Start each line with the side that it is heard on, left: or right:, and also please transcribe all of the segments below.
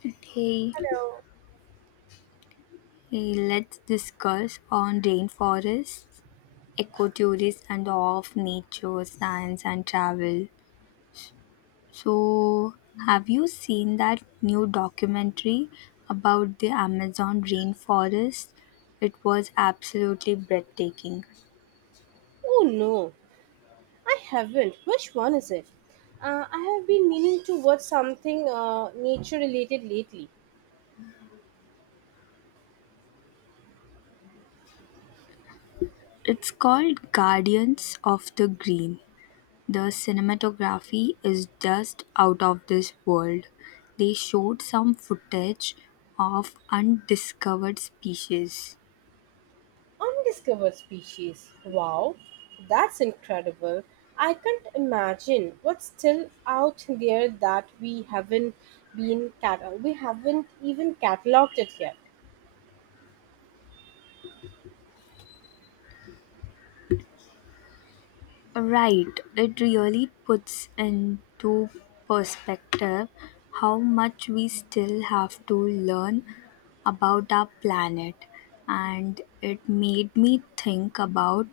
left: Hey,
right: Hello.
left: let's discuss on rainforests, ecotourism, and the awe of nature, science, and travel. So, have you seen that new documentary about the Amazon rainforest? It was absolutely breathtaking.
right: Oh no, I haven't. Which one is it? I have been meaning to watch something nature related lately.
left: It's called Guardians of the Green. The cinematography is just out of this world. They showed some footage of undiscovered species.
right: Undiscovered species. Wow, that's incredible. I can't imagine what's still out there that we haven't we haven't even cataloged it yet.
left: Right, it really puts into perspective how much we still have to learn about our planet, and it made me think about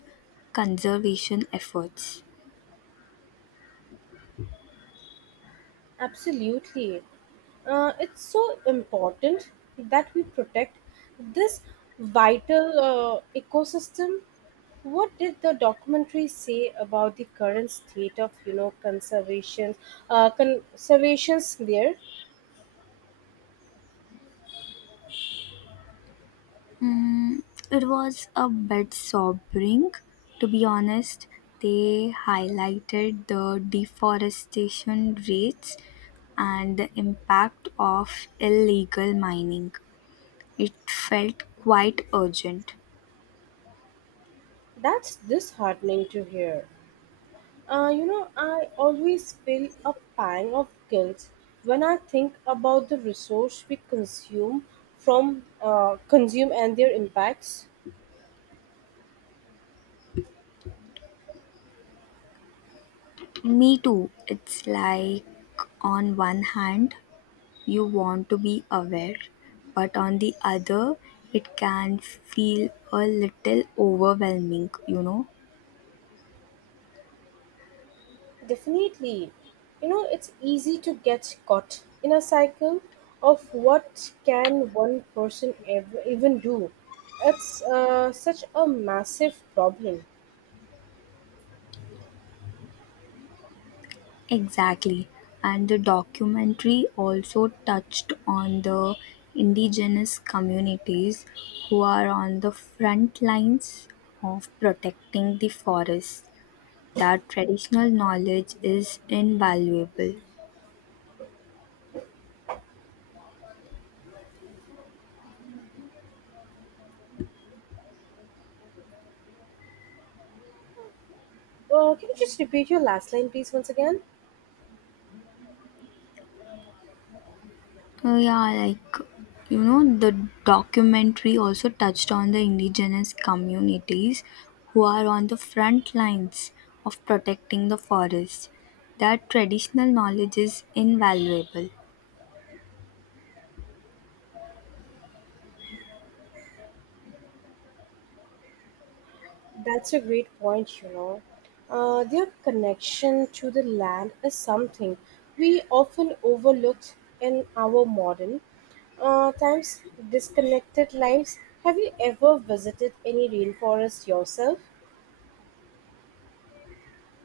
left: conservation efforts.
right: Absolutely. It's so important that we protect this vital ecosystem. What did the documentary say about the current state of, you know, conservation, conservations there?
left: Mm, it was a bit sobering, to be honest. They highlighted the deforestation rates and the impact of illegal mining. It felt quite urgent.
right: That's disheartening to hear. I always feel a pang of guilt when I think about the resource we consume from consume and their impacts.
left: Me too. It's like, on one hand, you want to be aware, but on the other, it can feel a little overwhelming.
right: Definitely. You know, it's easy to get caught in a cycle of what can one person ever even do. It's such a massive problem.
left: Exactly. And the documentary also touched on the indigenous communities who are on the front lines of protecting the forest. Their traditional knowledge is invaluable.
right: Can you just repeat your last line, please, once again?
left: Yeah, the documentary also touched on the indigenous communities who are on the front lines of protecting the forest. Their traditional knowledge is invaluable.
right: That's a great point. Their connection to the land is something we often overlooked in our modern times, disconnected lives. Have you ever visited any rainforest yourself?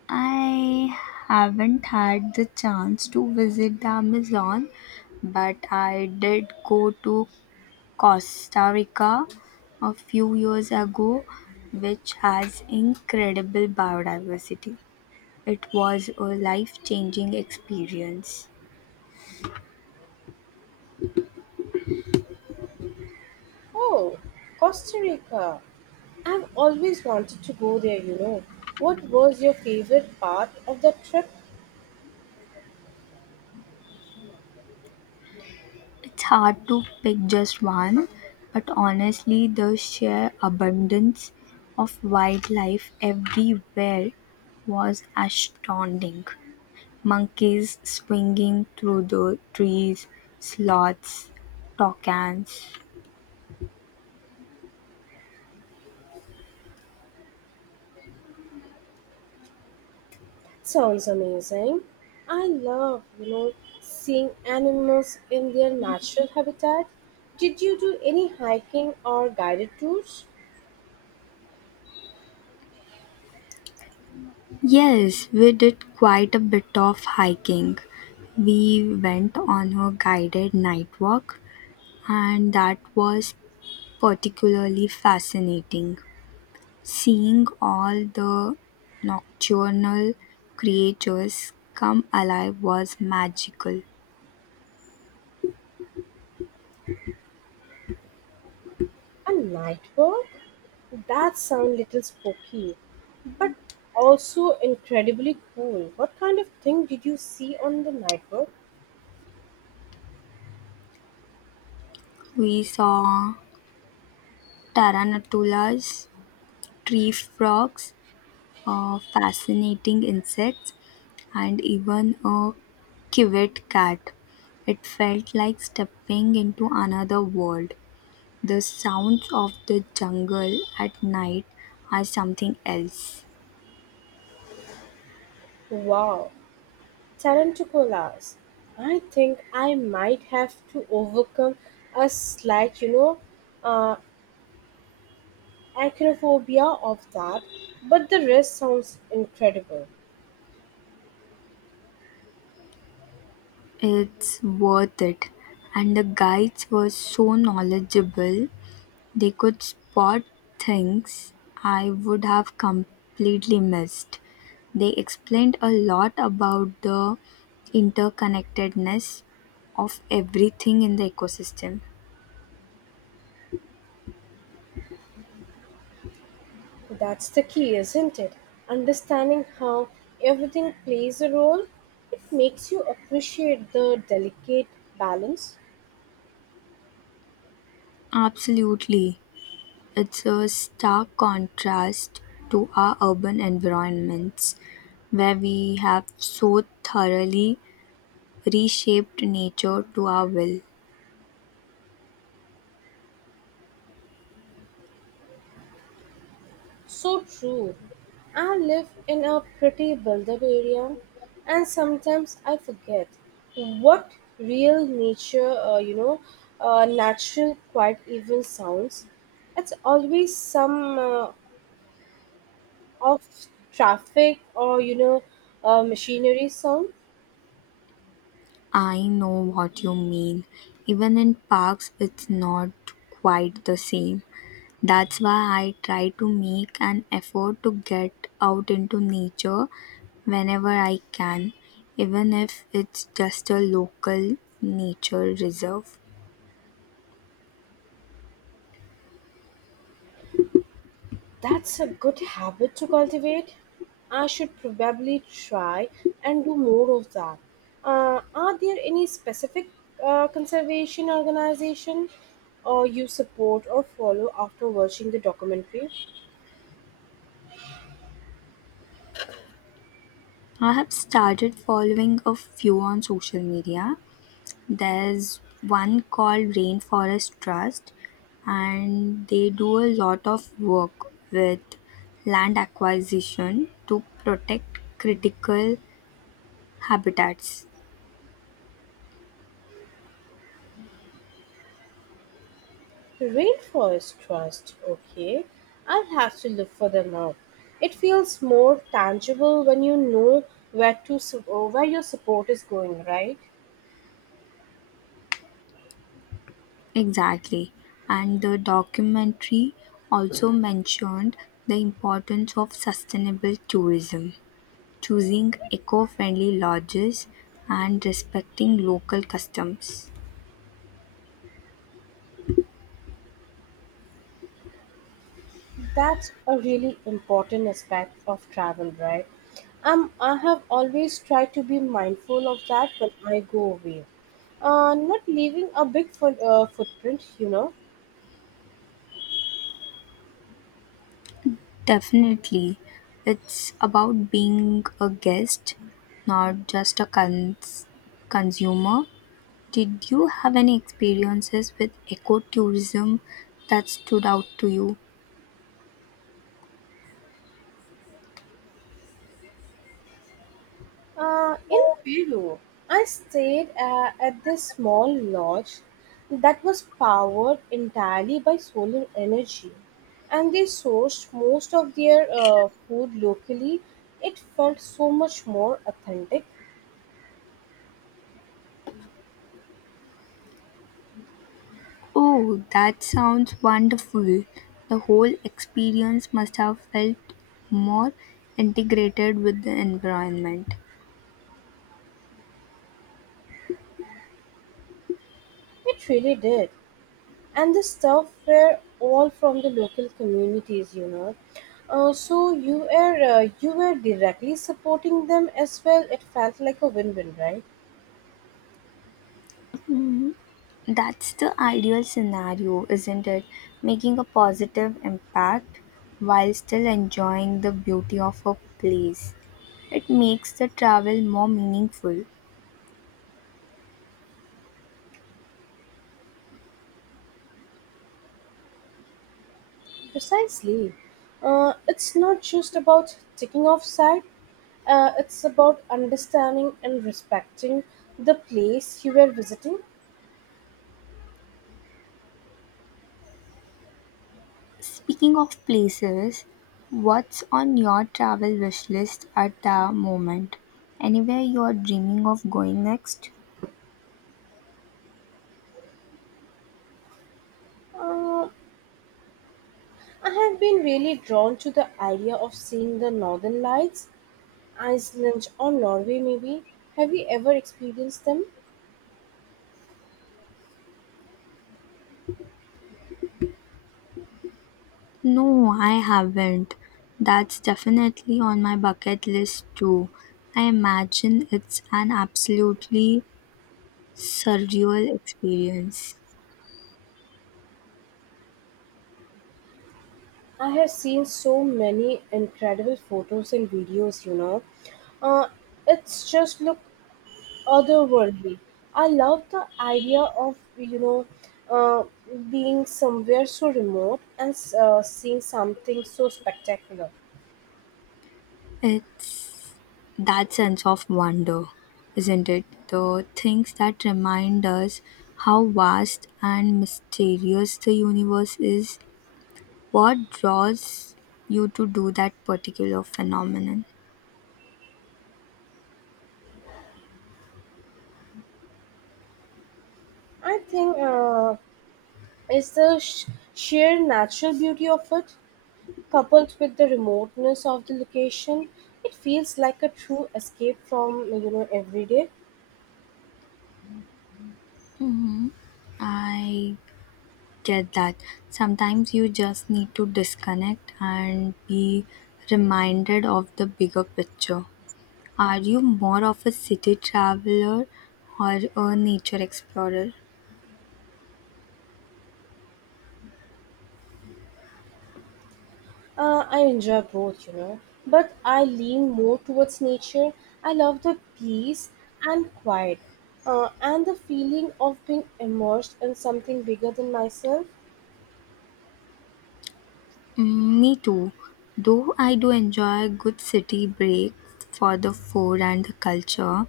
left: I haven't had the chance to visit the Amazon, but I did go to Costa Rica a few years ago, which has incredible biodiversity. It was a life changing experience.
right: Oh, Costa Rica. I've always wanted to go there. What was your favorite part of the trip?
left: It's hard to pick just one, but honestly, the sheer abundance of wildlife everywhere was astounding. Monkeys swinging through the trees, sloths, toucans.
right: Sounds amazing. I love seeing animals in their natural habitat. Did you do any hiking or guided tours?
left: Yes, we did quite a bit of hiking. We went on a guided night walk, and that was particularly fascinating. Seeing all the nocturnal creatures come alive was magical.
right: A night walk? That sounds little spooky, but also incredibly cool. What kind of thing did you see on the night walk?
left: We saw tarantulas, tree frogs, fascinating insects, and even a civet cat. It felt like stepping into another world. The sounds of the jungle at night are something else.
right: Wow, tarantulas. I think I might have to overcome a slight, uh, acrophobia of that, but the rest sounds incredible.
left: It's worth it. And the guides were so knowledgeable. They could spot things I would have completely missed. They explained a lot about the interconnectedness of everything in the ecosystem.
right: That's the key, isn't it? Understanding how everything plays a role, it makes you appreciate the delicate balance.
left: Absolutely. It's a stark contrast to our urban environments where we have so thoroughly reshaped nature to our will.
right: So true. I live in a pretty built up area, and sometimes I forget what real nature, natural quiet even sounds. It's always some of traffic or machinery sound.
left: I know what you mean. Even in parks, it's not quite the same. That's why I try to make an effort to get out into nature whenever I can, even if it's just a local nature reserve.
right: That's a good habit to cultivate. I should probably try and do more of that. Are there any specific conservation organization or you support or follow after watching the documentary?
left: I have started following a few on social media. There's one called Rainforest Trust, and they do a lot of work with land acquisition to protect critical habitats.
right: Rainforest Trust, okay. I'll have to look for them out. It feels more tangible when you know where your support is going, right?
left: Exactly. And the documentary also mentioned the importance of sustainable tourism, choosing eco friendly lodges, and respecting local customs.
right: That's a really important aspect of travel, right? I have always tried to be mindful of that when I go away. Not leaving a big footprint, you know.
left: Definitely. It's about being a guest, not just a consumer. Did you have any experiences with ecotourism that stood out to you?
right: In Peru, I stayed at this small lodge that was powered entirely by solar energy, and they sourced most of their food locally. It felt so much more authentic.
left: Oh, that sounds wonderful. The whole experience must have felt more integrated with the environment.
right: It really did. And the stuff were all from the local communities, you know, so you were directly supporting them as well. It felt like a win-win, right?
left: That's the ideal scenario, isn't it? Making a positive impact while still enjoying the beauty of a place. It makes the travel more meaningful.
right: Precisely. It's not just about ticking off side. It's about understanding and respecting the place you were visiting.
left: Speaking of places, what's on your travel wish list at the moment? Anywhere you're dreaming of going next?
right: Uh, i have been really drawn to the idea of seeing the northern lights, iceland or norway maybe. Have you ever experienced them?
left: No, I haven't. That's definitely on my bucket list too. I imagine it's an absolutely surreal experience.
right: I have seen so many incredible photos and videos, you know. Uh, it's just look otherworldly. I love the idea of, you know, uh, being somewhere so remote and seeing something so spectacular.
left: It's that sense of wonder, isn't it? The things that remind us how vast and mysterious the universe is. What draws you to do that particular phenomenon?
right: I think it's the sheer natural beauty of it, coupled with the remoteness of the location. It feels like a true escape from, you know, everyday.
left: I get that. Sometimes you just need to disconnect and be reminded of the bigger picture. Are you more of a city traveler or a nature explorer?
right: I enjoy both, you know, but I lean more towards nature. I love the peace and quiet, and the feeling of being immersed in something bigger than myself.
left: Mm, me too, though I do enjoy a good city break for the food and the culture,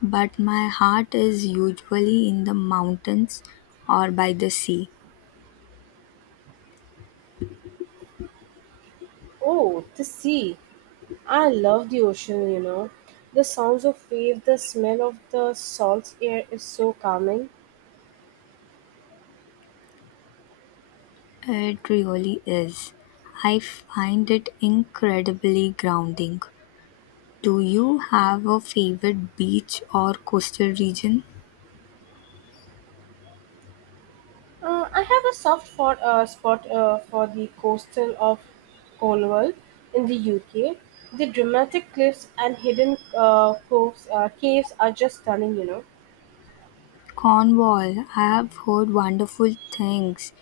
left: but my heart is usually in the mountains or by the sea.
right: Oh, the sea! I love the ocean, you know. The sounds of waves, the smell of the salt air is so calming.
left: It really is. I find it incredibly grounding. Do you have a favorite beach or coastal region?
right: I have a soft spot for the coastal of Cornwall in the UK. The dramatic cliffs and hidden caves are just stunning, you know.
left: Cornwall, I have heard wonderful things.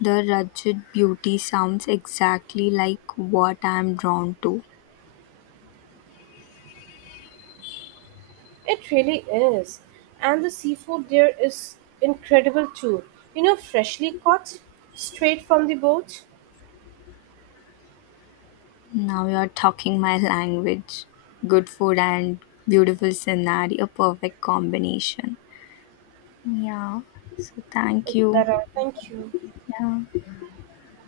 left: The rugged beauty sounds exactly like what I am drawn to.
right: It really is. And the seafood there is incredible too. You know, freshly caught straight from the boat.
left: Now you are talking my language. Good food and beautiful scenery, a perfect combination. Yeah, so thank
right: It's
left: you.
right: better. Thank you.
left: Yeah.